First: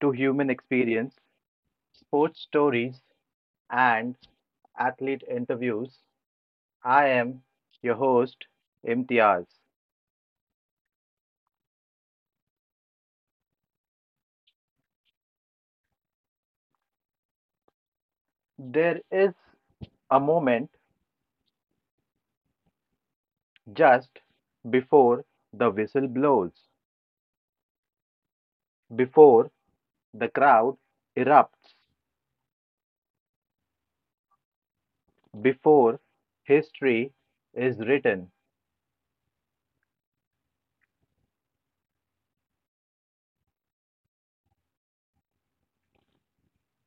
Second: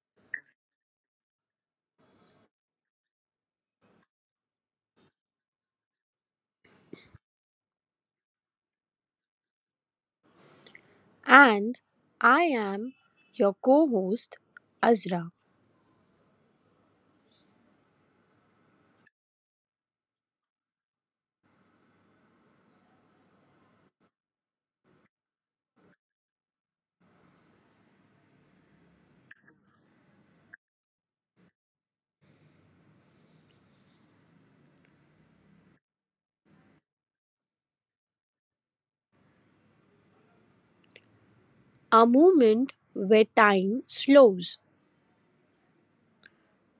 to Human Experience, Sports Stories, and Athlete Interviews. I am your host, Imtiaz. And I am your co host, Azra. There is a moment just before the whistle blows, before the crowd erupts, before history is written. A moment where time slows,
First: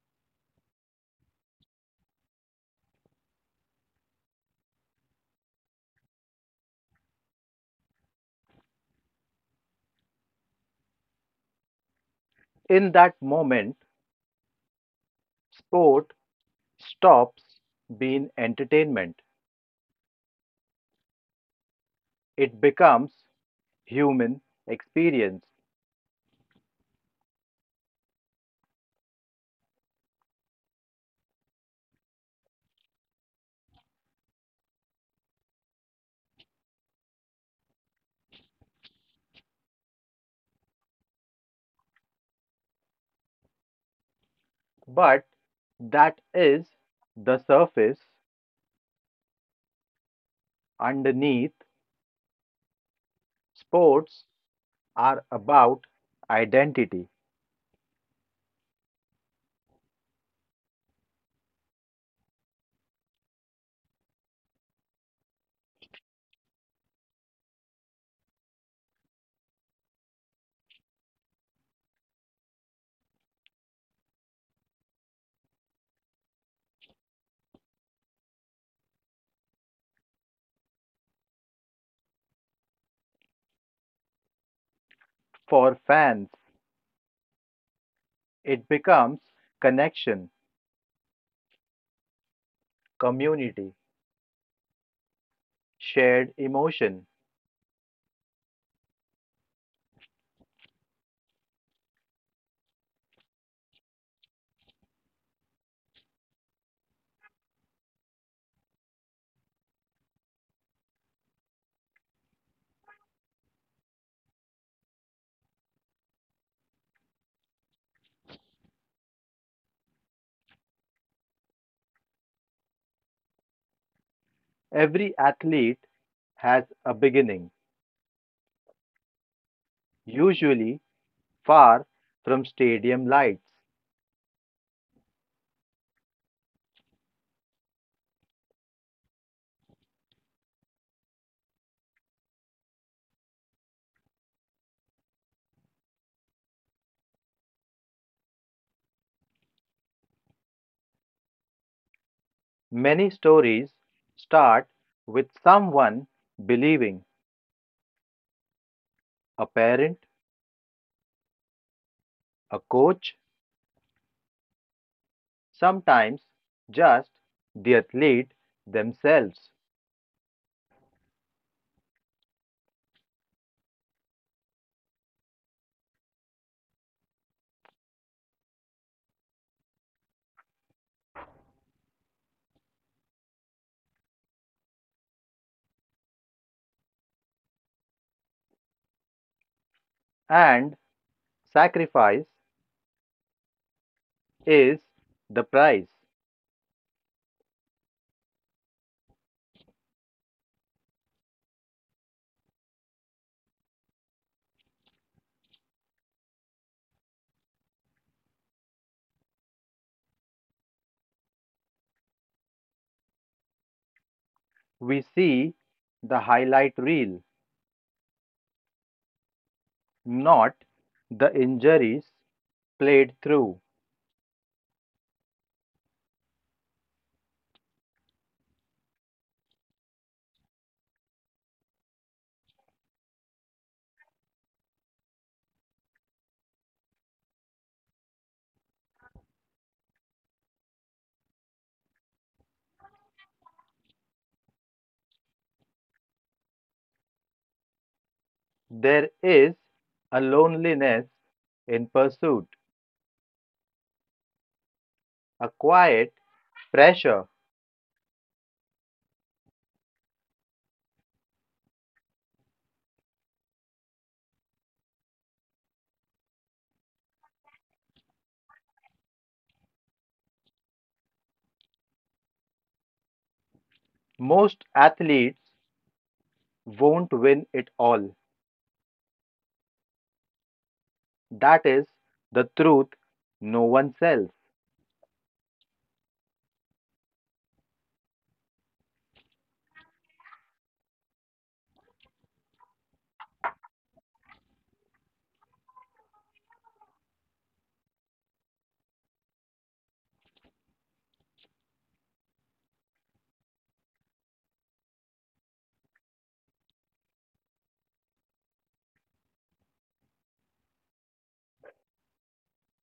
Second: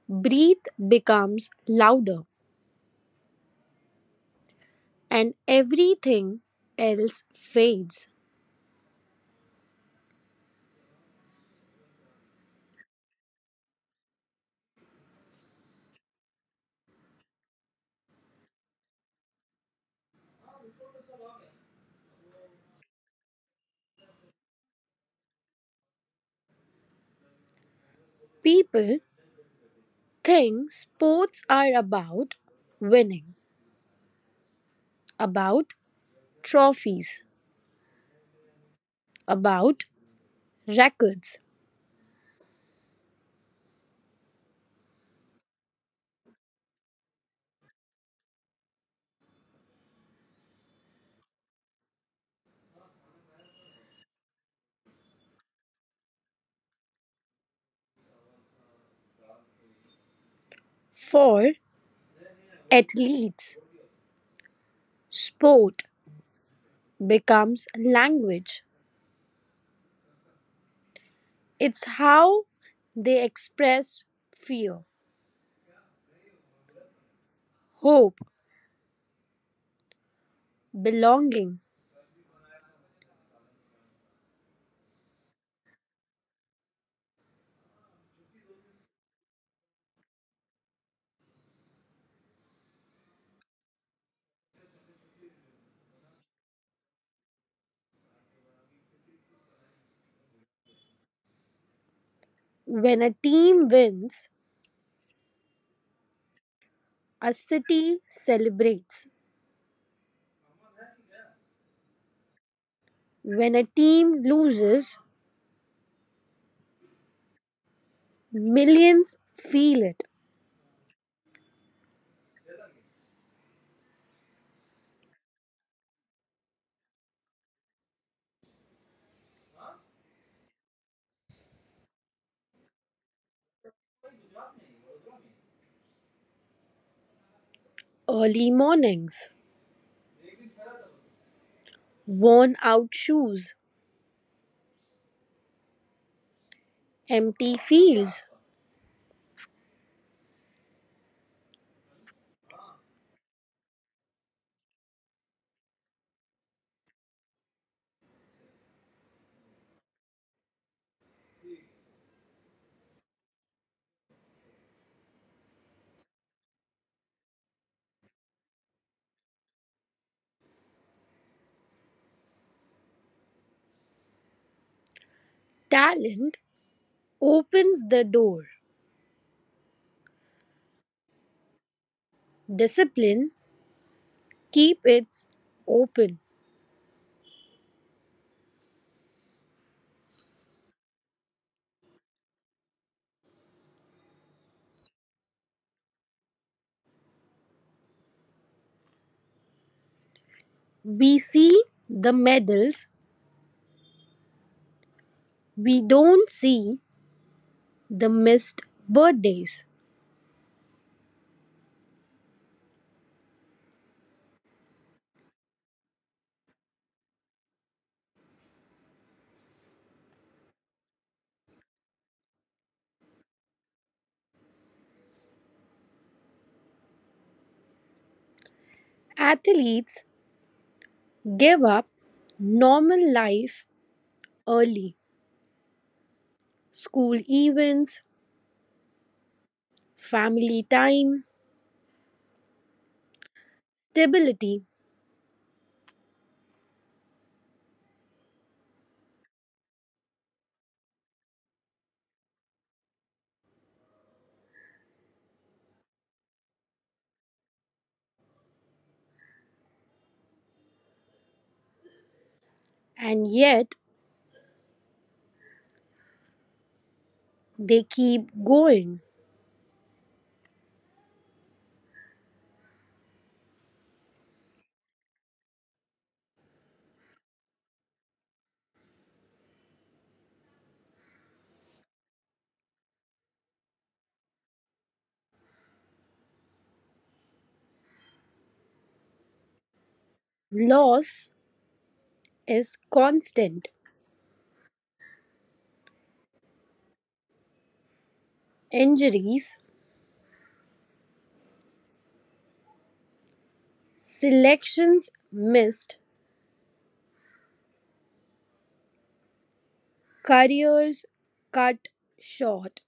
breath becomes louder, and everything else fades. In that moment, sport stops being entertainment, it becomes human experience. People think sports are about winning, about trophies, about records. But that is the surface. Underneath, sports are about identity. For athletes, sport becomes language. It's how they express fear, hope, belonging. For fans, it becomes connection, community, shared emotion. When a team wins, a city celebrates. When a team loses, millions feel it. Every athlete has a beginning, usually far from stadium lights. Early mornings, worn out shoes, empty fields. Many stories start with someone believing a parent, a coach, sometimes just the athlete themselves. Talent opens the door. Discipline keeps it open. And sacrifice is the price. We see the medals, we don't see the missed birthdays. We see the highlight reel, not the injuries played through. Athletes give up normal life early, school events, family time, stability, There is a loneliness in pursuit, a quiet pressure. and yet they keep going. Most athletes won't win it all. That is the truth no one sells. Loss is constant, injuries, selections missed, careers cut short.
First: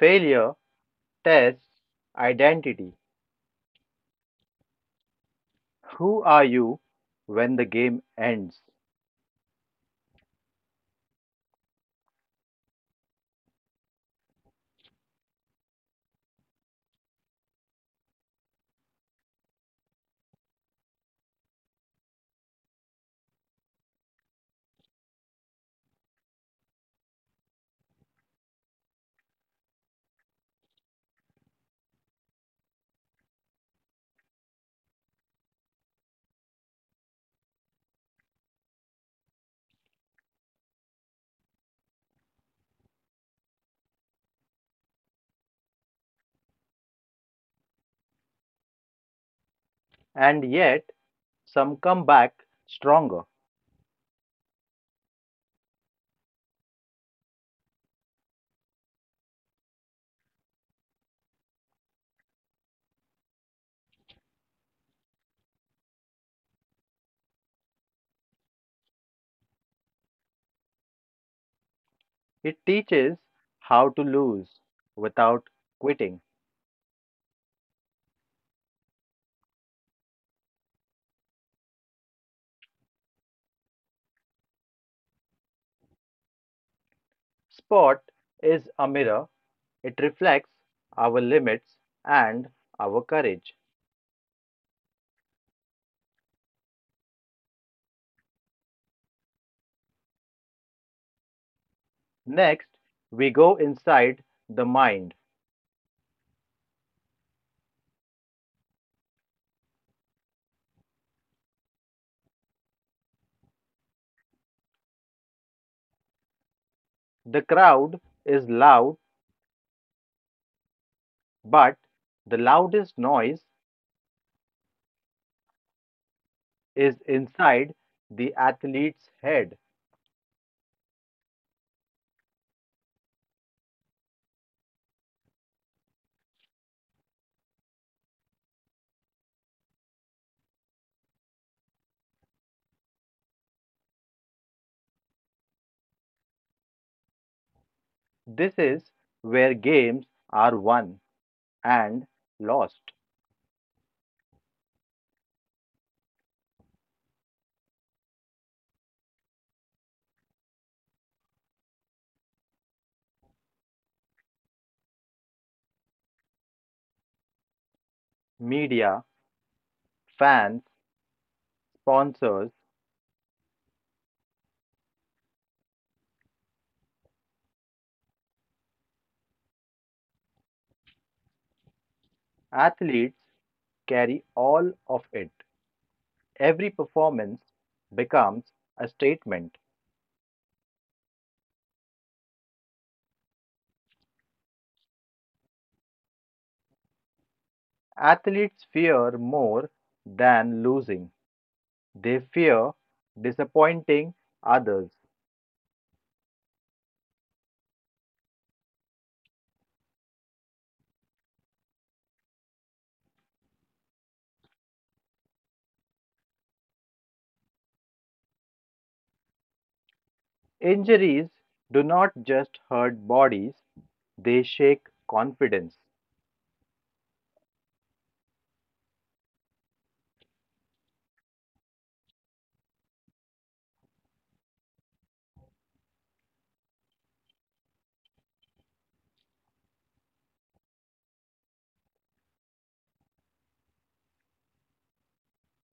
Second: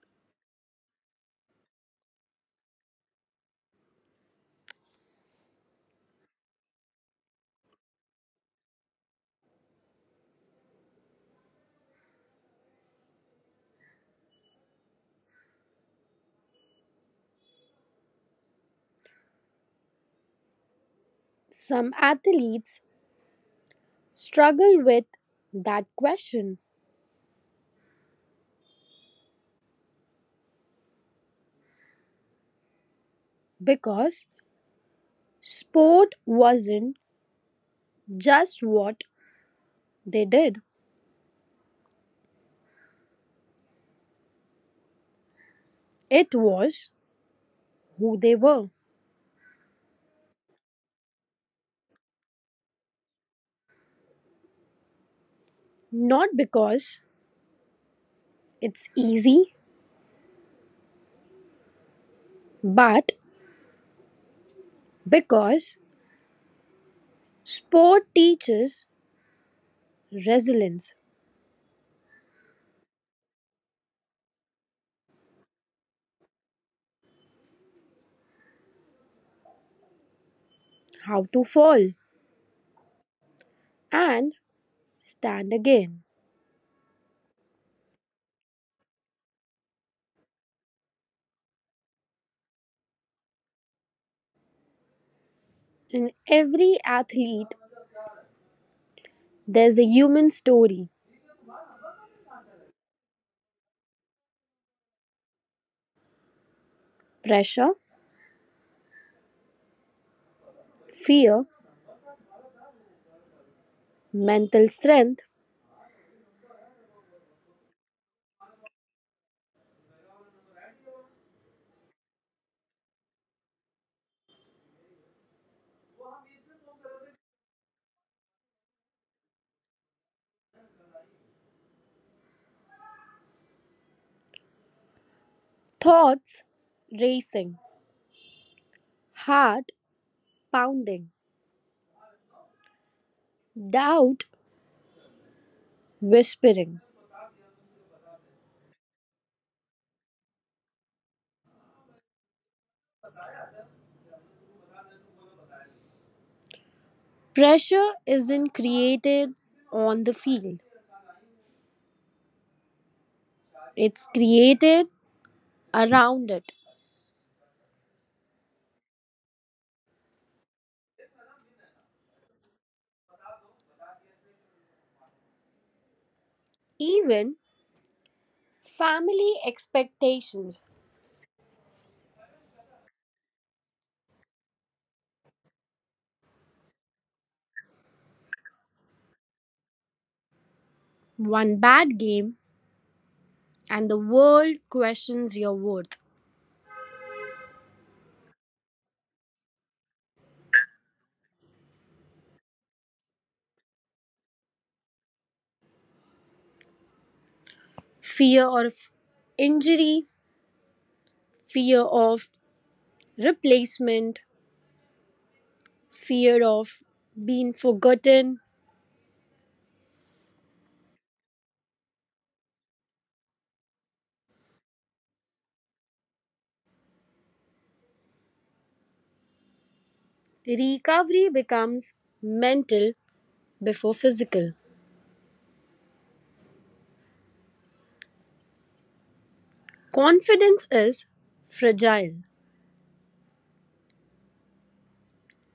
Failure tests identity. Who are you when the game ends? Some athletes struggle with that question because sport wasn't just what they did, it was who they were. And yet, some come back stronger. Not because it's easy, but because sport teaches resilience, It teaches how to lose without quitting. how to fall and stand again. Sport is a mirror, it reflects our limits and our courage. In every athlete, there's a human story: Next, we go inside the mind. pressure, fear, mental strength, The crowd is loud, but the loudest noise is inside the athlete's head. thoughts racing, heart pounding, doubt whispering. This is where games are won and lost. Pressure isn't created on the field, it's created around it. Media, fans, sponsors, Even family expectations. athletes carry all of it. Every performance becomes a statement. One bad game, and the world questions your worth. Athletes fear more than losing, they fear disappointing others. Fear of injury, fear of replacement, fear of being forgotten. Injuries do not just hurt bodies, they shake confidence. Recovery becomes mental before physical. Confidence is fragile,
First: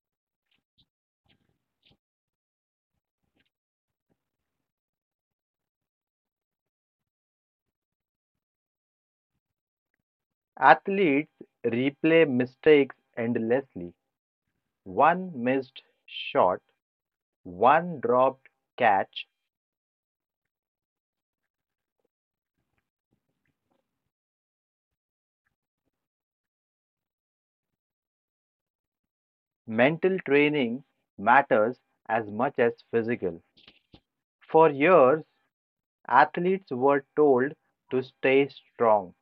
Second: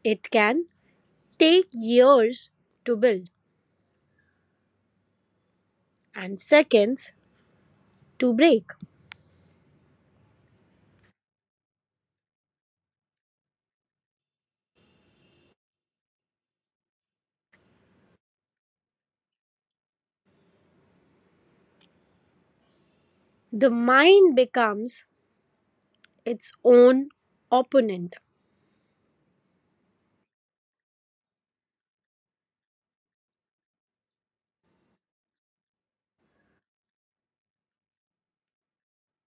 it can take years to build and seconds to break. Athletes replay mistakes endlessly. One missed shot, one dropped catch, The mind becomes its own opponent. mental training matters as much as physical. For years, athletes were told to stay strong.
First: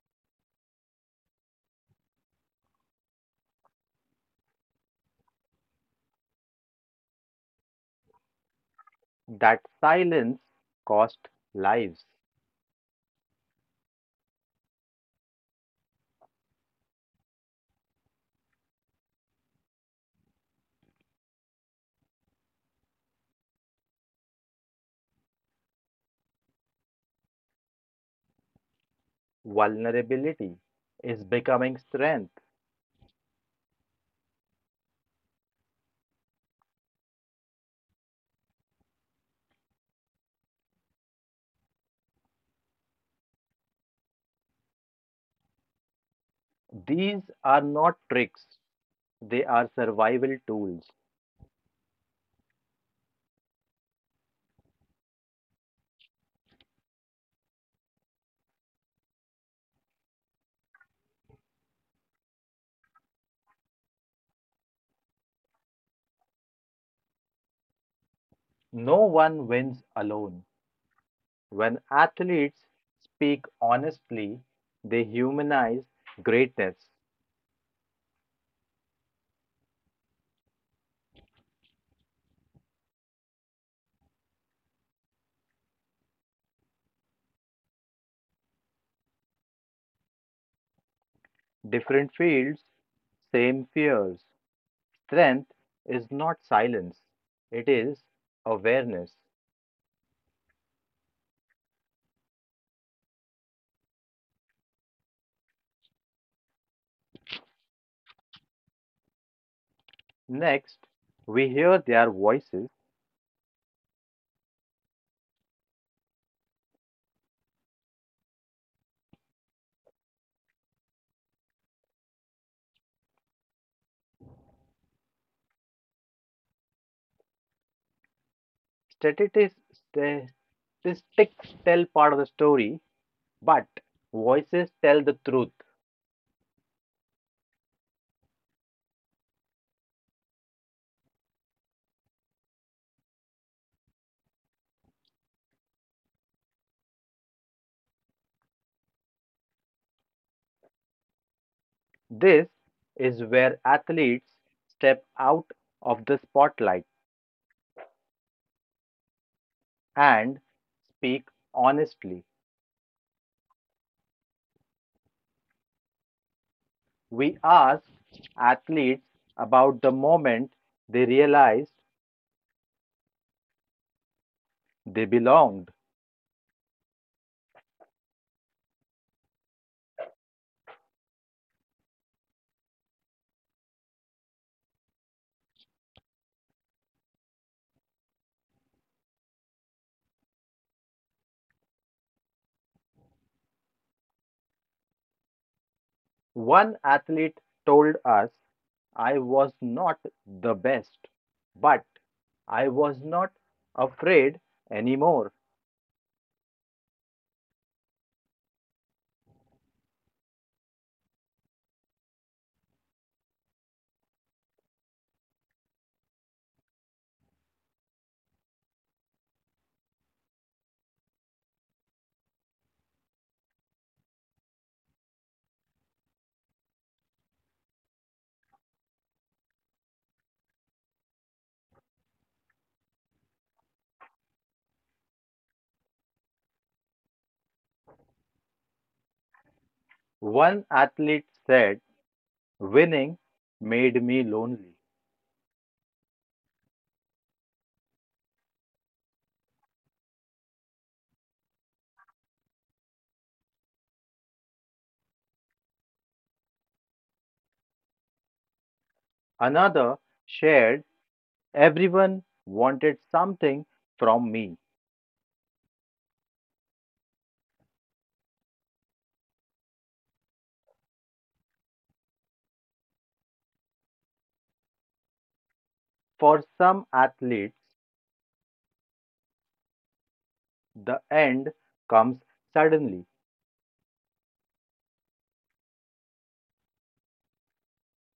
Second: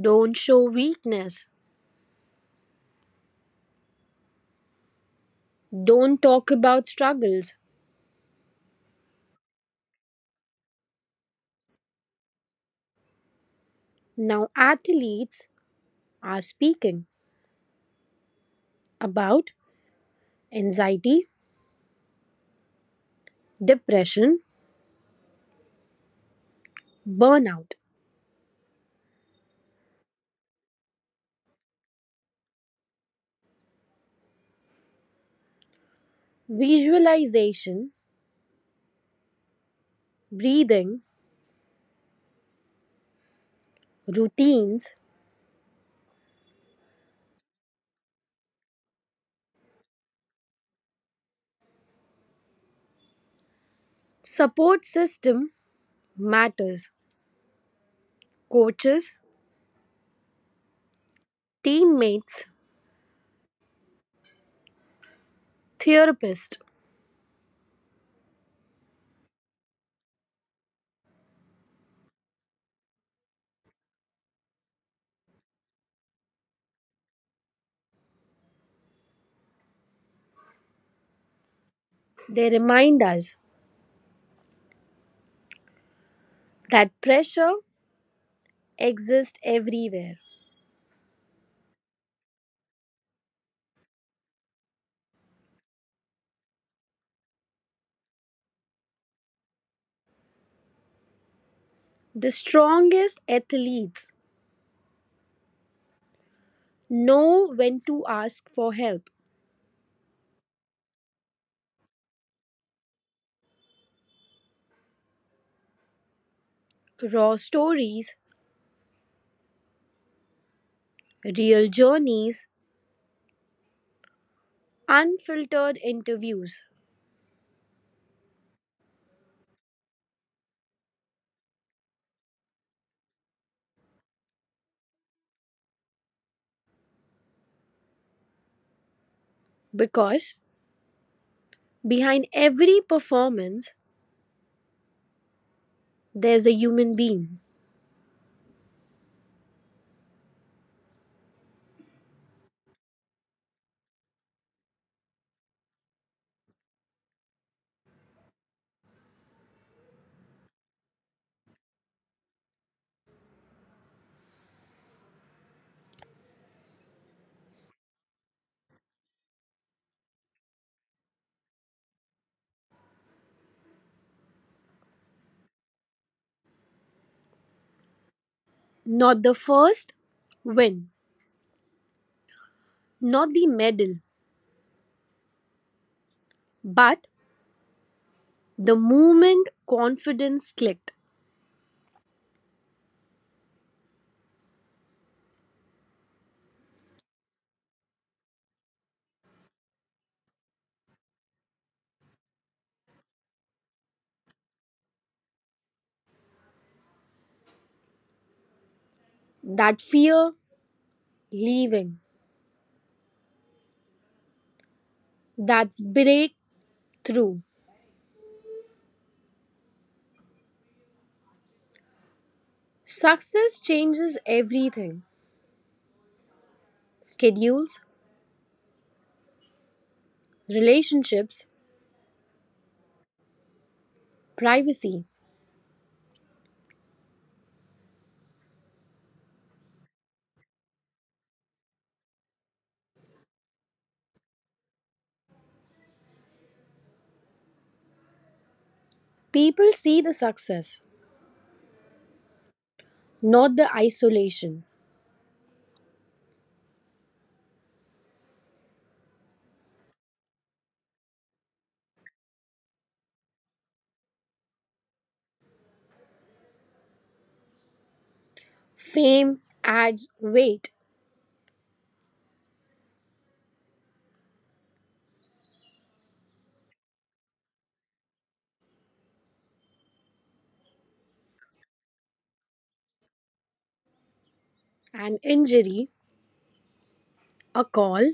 Don't show weakness. Don't talk about struggles. That silence cost lives. Now, athletes are speaking about anxiety, depression, burnout, Vulnerability is becoming strength. visualization, breathing, routines, These are not tricks, they are survival tools. support system matters. Coaches, teammates, therapists, No one wins alone. When athletes speak honestly, they humanize greatness. they remind us that pressure exists everywhere. Different fields, same fears. Strength is not silence, it is awareness. The strongest athletes know when to ask for help. Next, we hear their voices. Raw stories, real journeys, unfiltered interviews. Statistics, statistics tell part of the story, but voices tell the truth. Because behind every performance, there's a human being. This is where athletes step out of the spotlight and speak honestly. We asked athletes about the moment they realized they belonged. Not the first win, not the medal, but the moment confidence clicked. One athlete told us, I was not the best, but I was not afraid anymore. That fear leaving, that's breakthrough. Success changes everything: schedules, relationships, privacy. One athlete said, winning made me lonely. People see the success, not the isolation. Another shared, everyone wanted something from me. Fame adds weight, For some athletes, the end comes suddenly. an injury, a call,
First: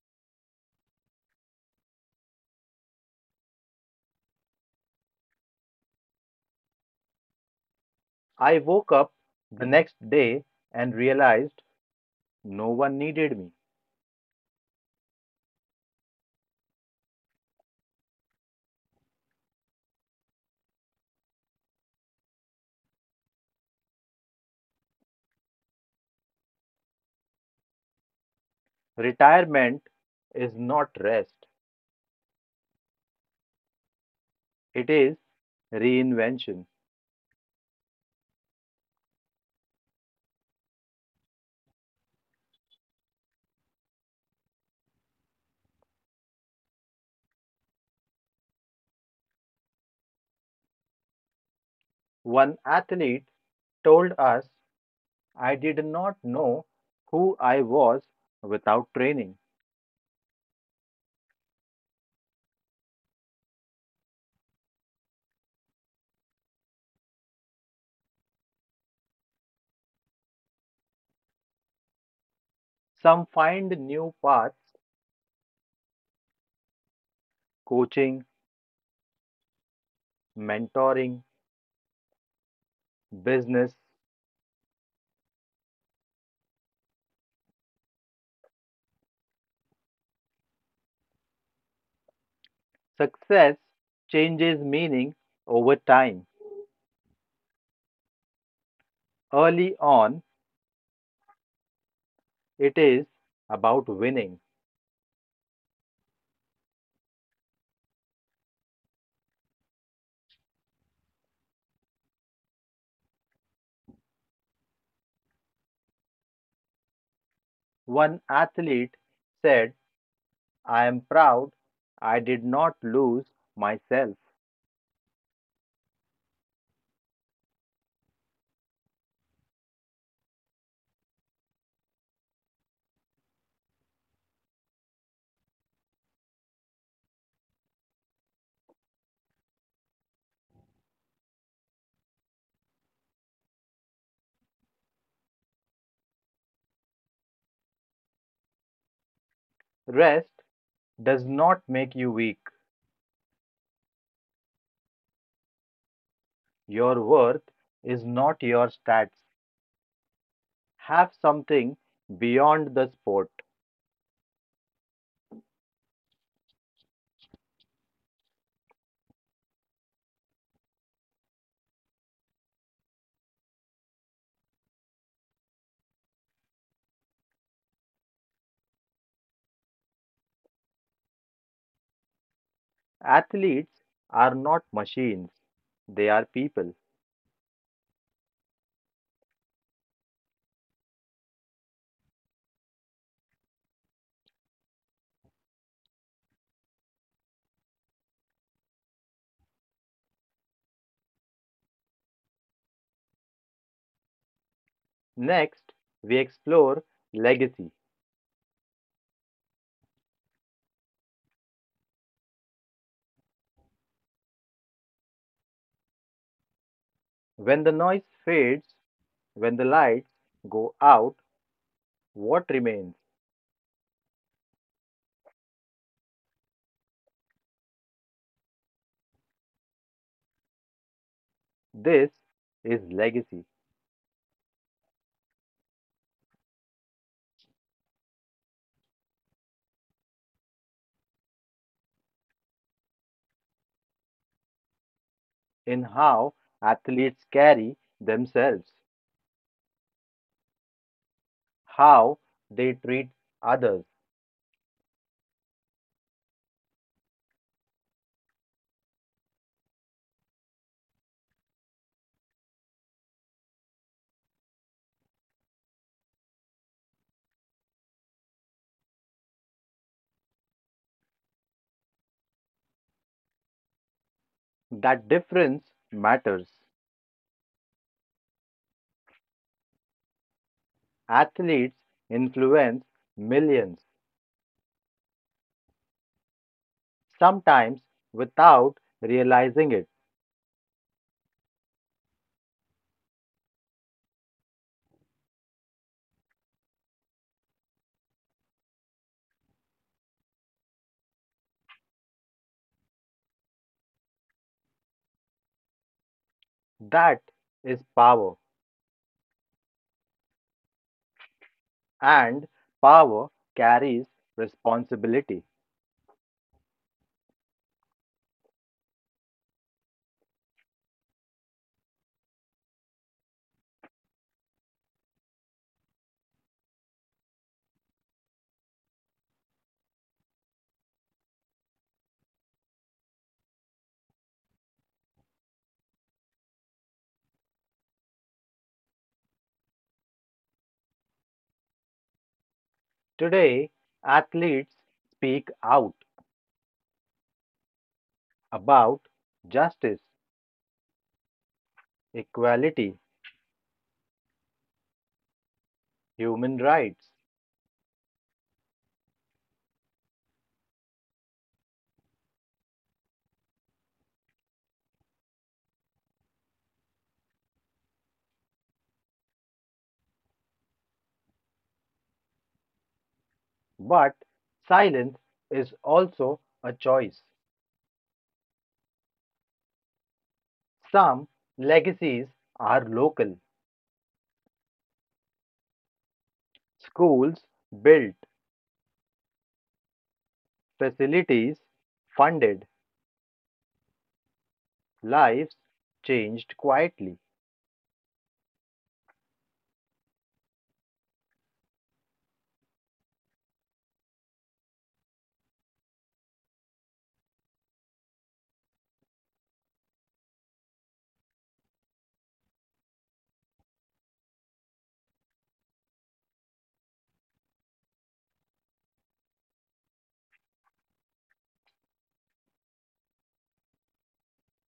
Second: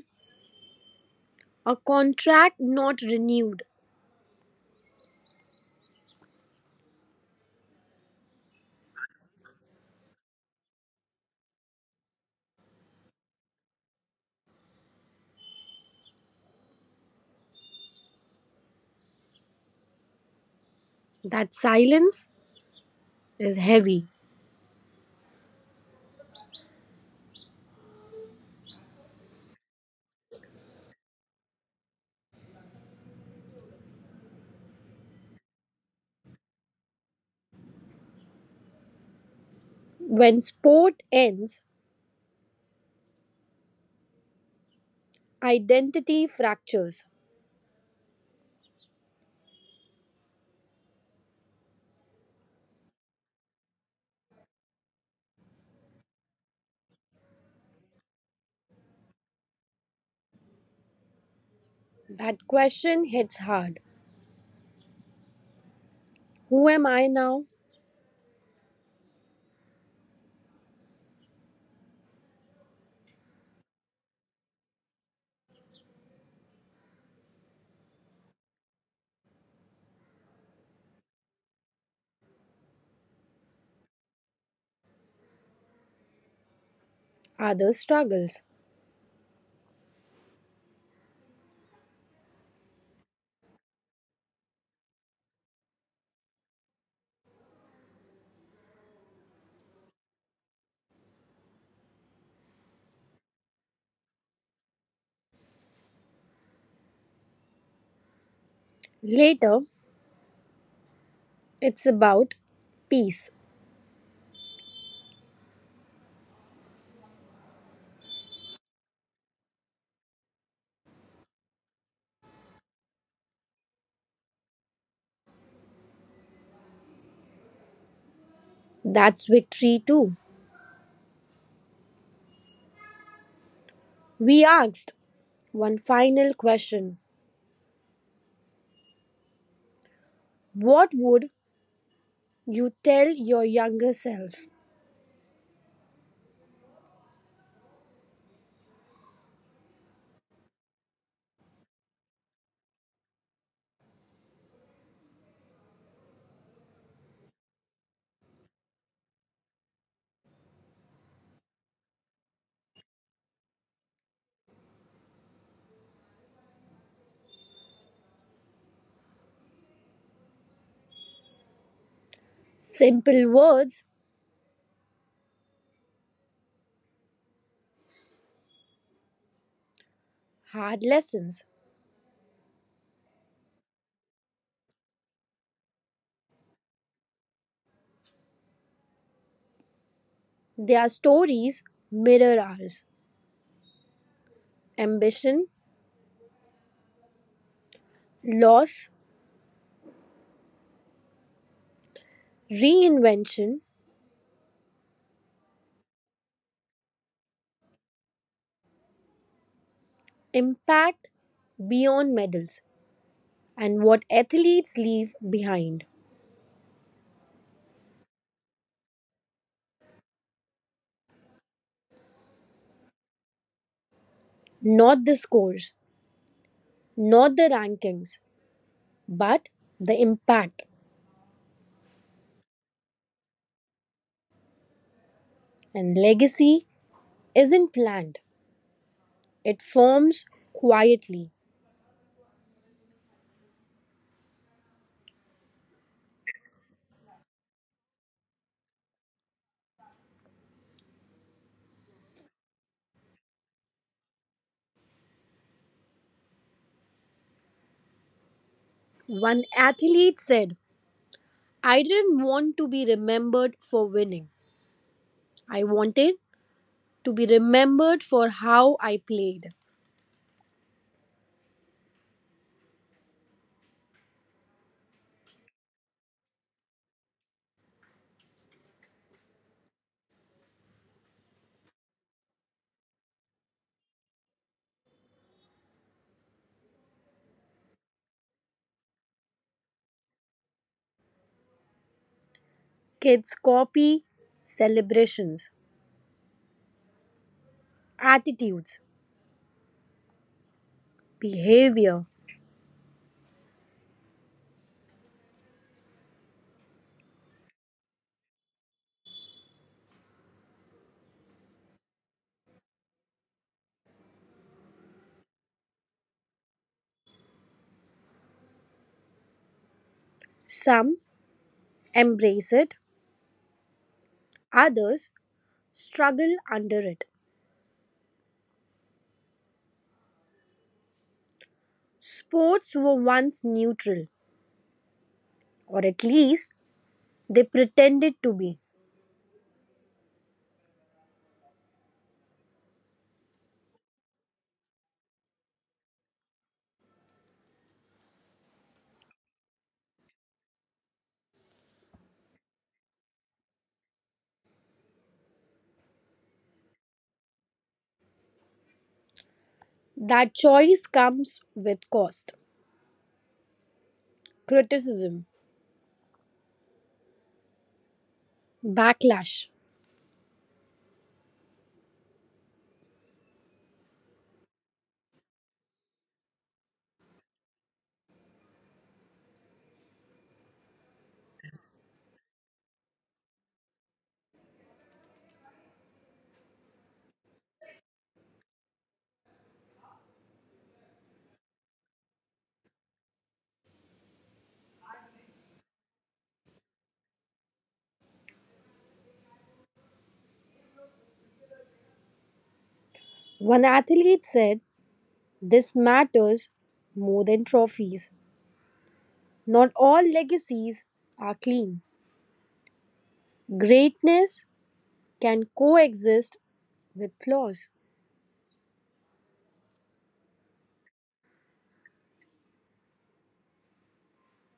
a contract not renewed. I woke up the next day and realized no one needed me. That silence is heavy. Retirement is not rest, it is reinvention. When sport ends, identity fractures. One athlete told us, I did not know who I was without training. That question hits hard. Who am I now? Some find new paths, coaching, mentoring, business. Other struggles. Success changes meaning over time. Early on, it is about winning. Later, it's about peace. One athlete said, I am proud I did not lose myself. That's victory too. We asked one final question: what would you tell your younger self? Rest does not make you weak. Your worth is not your stats. Have something beyond the sport. Simple words, hard lessons. Athletes are not machines, they are people. Their stories mirror ours. Ambition, loss, reinvention, Next, we explore legacy. impact beyond medals, and what athletes leave behind. When the noise fades, when the lights go out, what remains? Not the scores, not the rankings, but the impact. This is legacy, And legacy isn't planned, it forms quietly. in how athletes carry themselves, how they treat others. One athlete said, "I didn't want to be remembered for winning. I wanted to be remembered for how I played." That difference matters. Athletes influence millions, sometimes without realizing it. Kids copy celebrations, attitudes, behavior. That is power, and power carries responsibility. Some embrace it, others struggle under it. Sports were once neutral, or at least they pretended to be. Today, athletes speak out about justice, equality, human rights, That choice comes with cost, criticism, backlash. but silence is also a choice. Some legacies are local, schools built, facilities funded, lives changed quietly. One athlete said, "This matters more than trophies." Not all legacies are clean. Greatness can coexist with flaws.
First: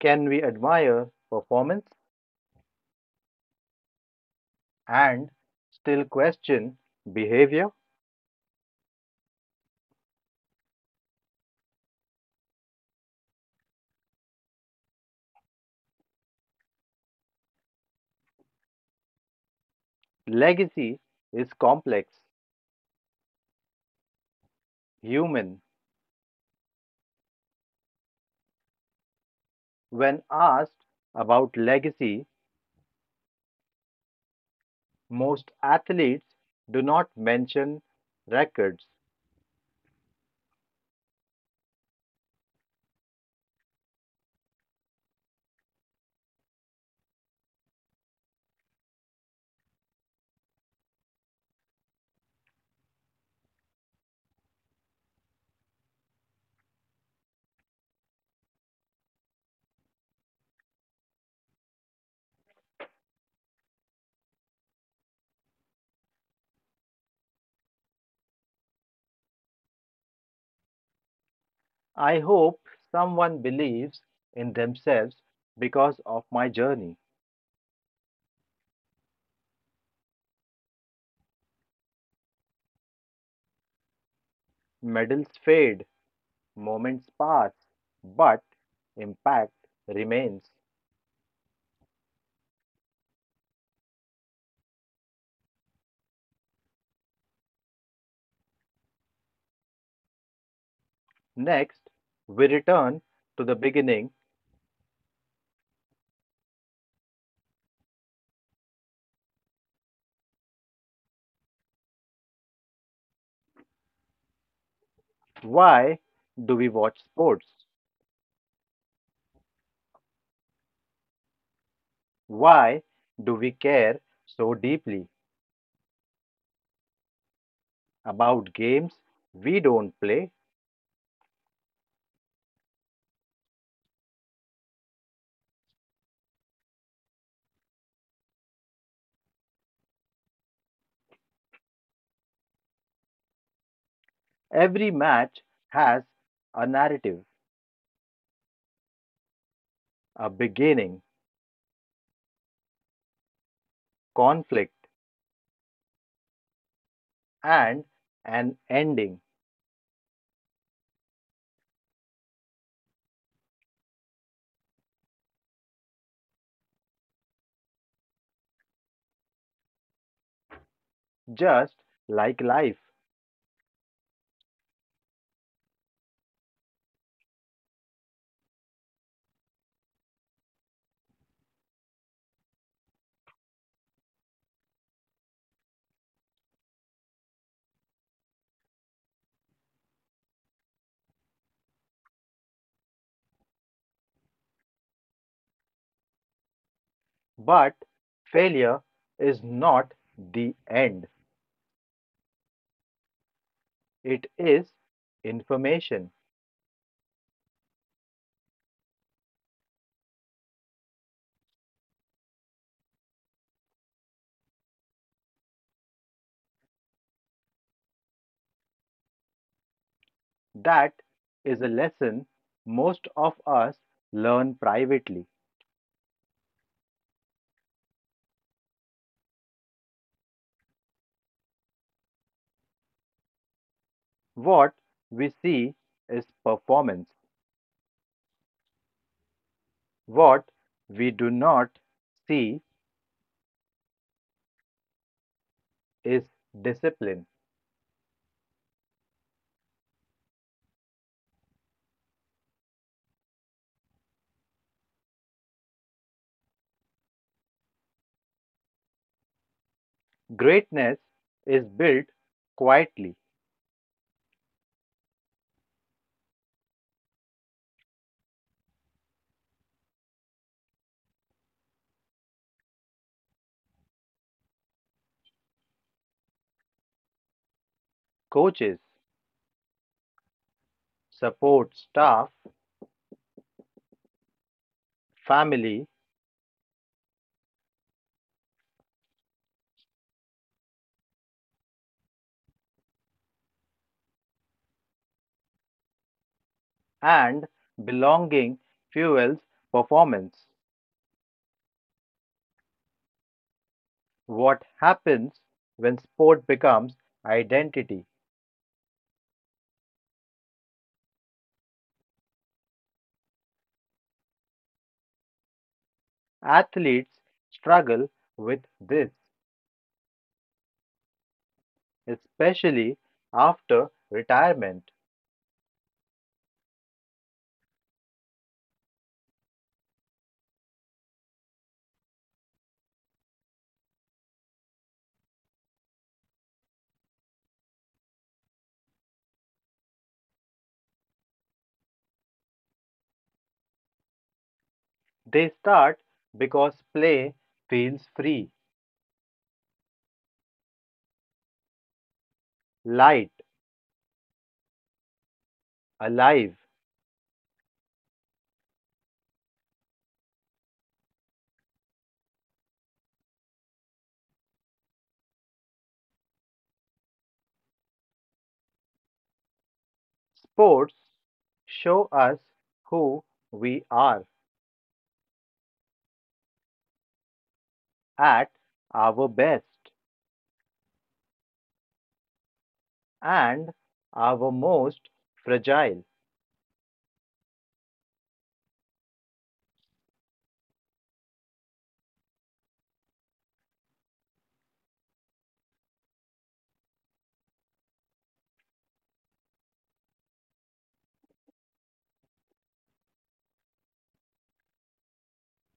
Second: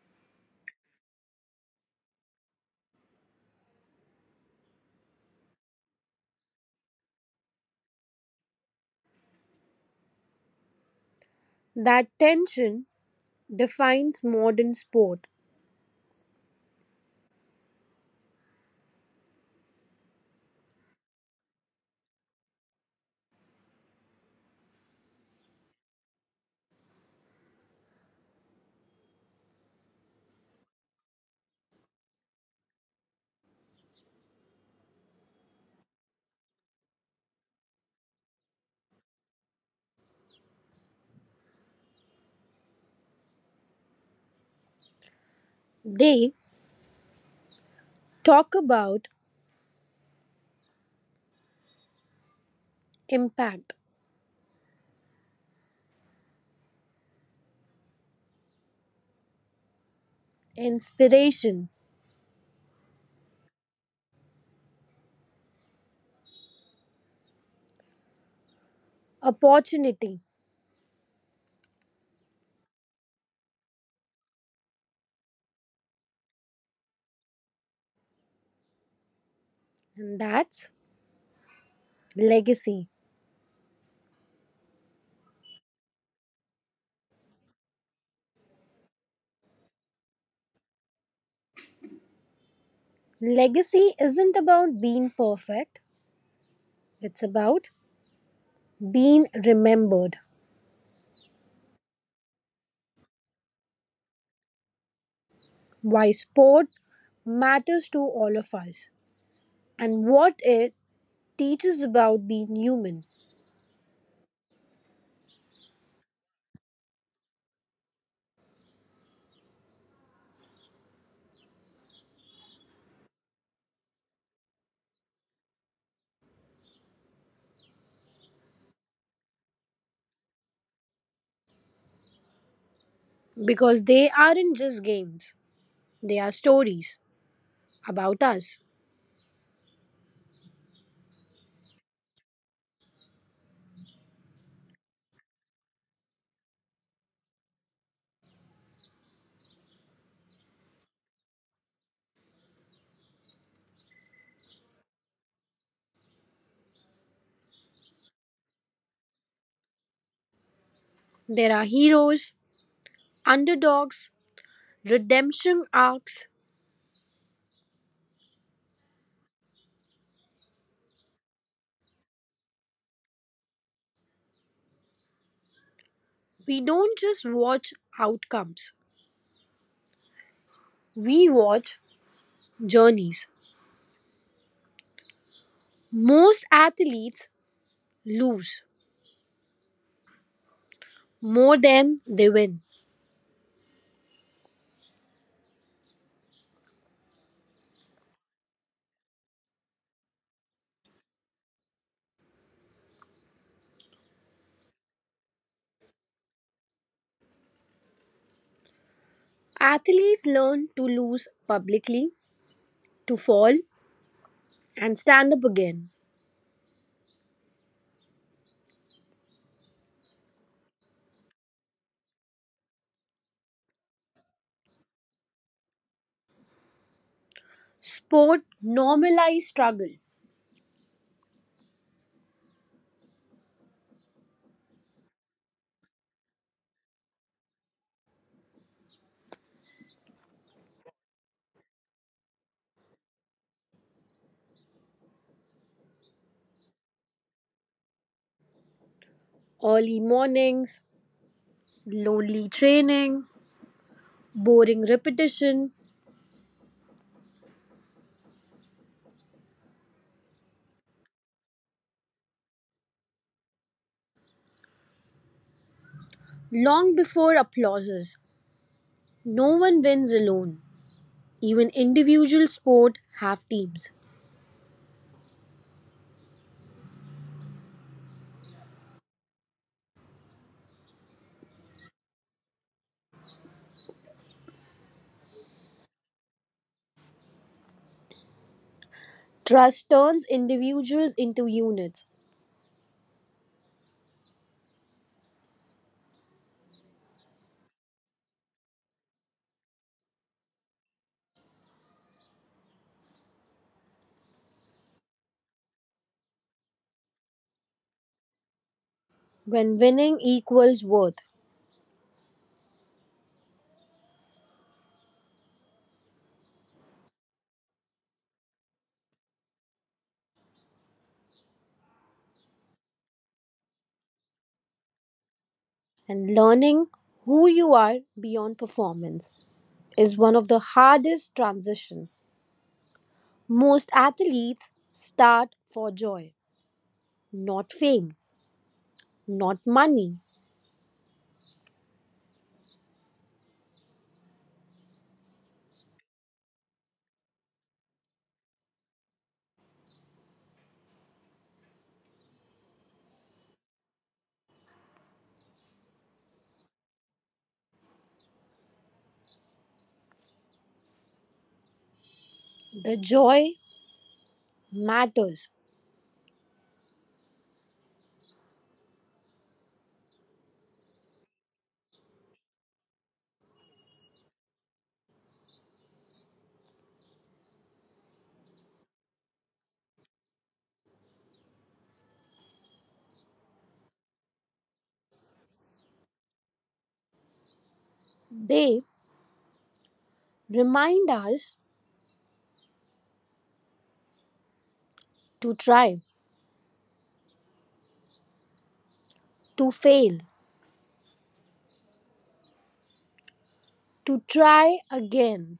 Can we admire performance and still question behavior? That tension defines modern sport. Legacy is complex, human. When asked about legacy, most athletes do not mention records. They talk about impact, inspiration, opportunity, I hope someone believes in themselves because of my journey. and that's legacy. Medals fade, moments pass, but impact remains. Legacy isn't about being perfect, it's about being remembered. Next, we return to the beginning. Why sport matters to all of us, and what it teaches about being human: Why do we watch sports? Why do we care so deeply about games we don't play? because they aren't just games. They are stories about us. Every match has a narrative, a beginning, conflict, and an ending, There are heroes, underdogs, redemption arcs. just like life. We don't just watch outcomes, we watch journeys. Most athletes lose more than they win. But failure is not the end. It is information, Athletes learn to lose publicly, to fall, and stand up again. that is a lesson most of us learn privately. Sport normalizes struggle. What we see is performance, what we do not see is discipline. Early mornings, lonely training, boring repetition, Greatness is built quietly. long before applauses. No one wins alone. Even individual sport have teams. Coaches, support staff, family, Trust turns individuals into units and belonging fuels performance. What happens when sport becomes identity? when winning equals worth, Athletes struggle with this, especially after retirement. and learning who you are beyond performance is one of the hardest transition. Most athletes start for joy, not fame, not money. They start because play feels free, light, alive. The joy matters. Sports show us who we are at our best and our most fragile. They remind us to try, to fail, to try again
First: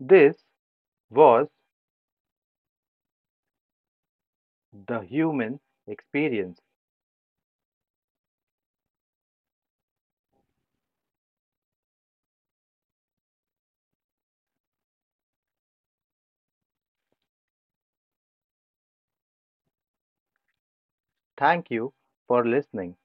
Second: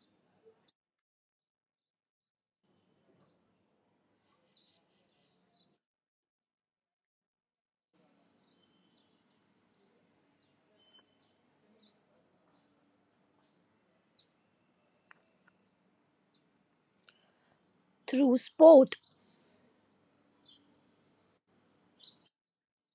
This was the human experience. through sport. Thank you for listening.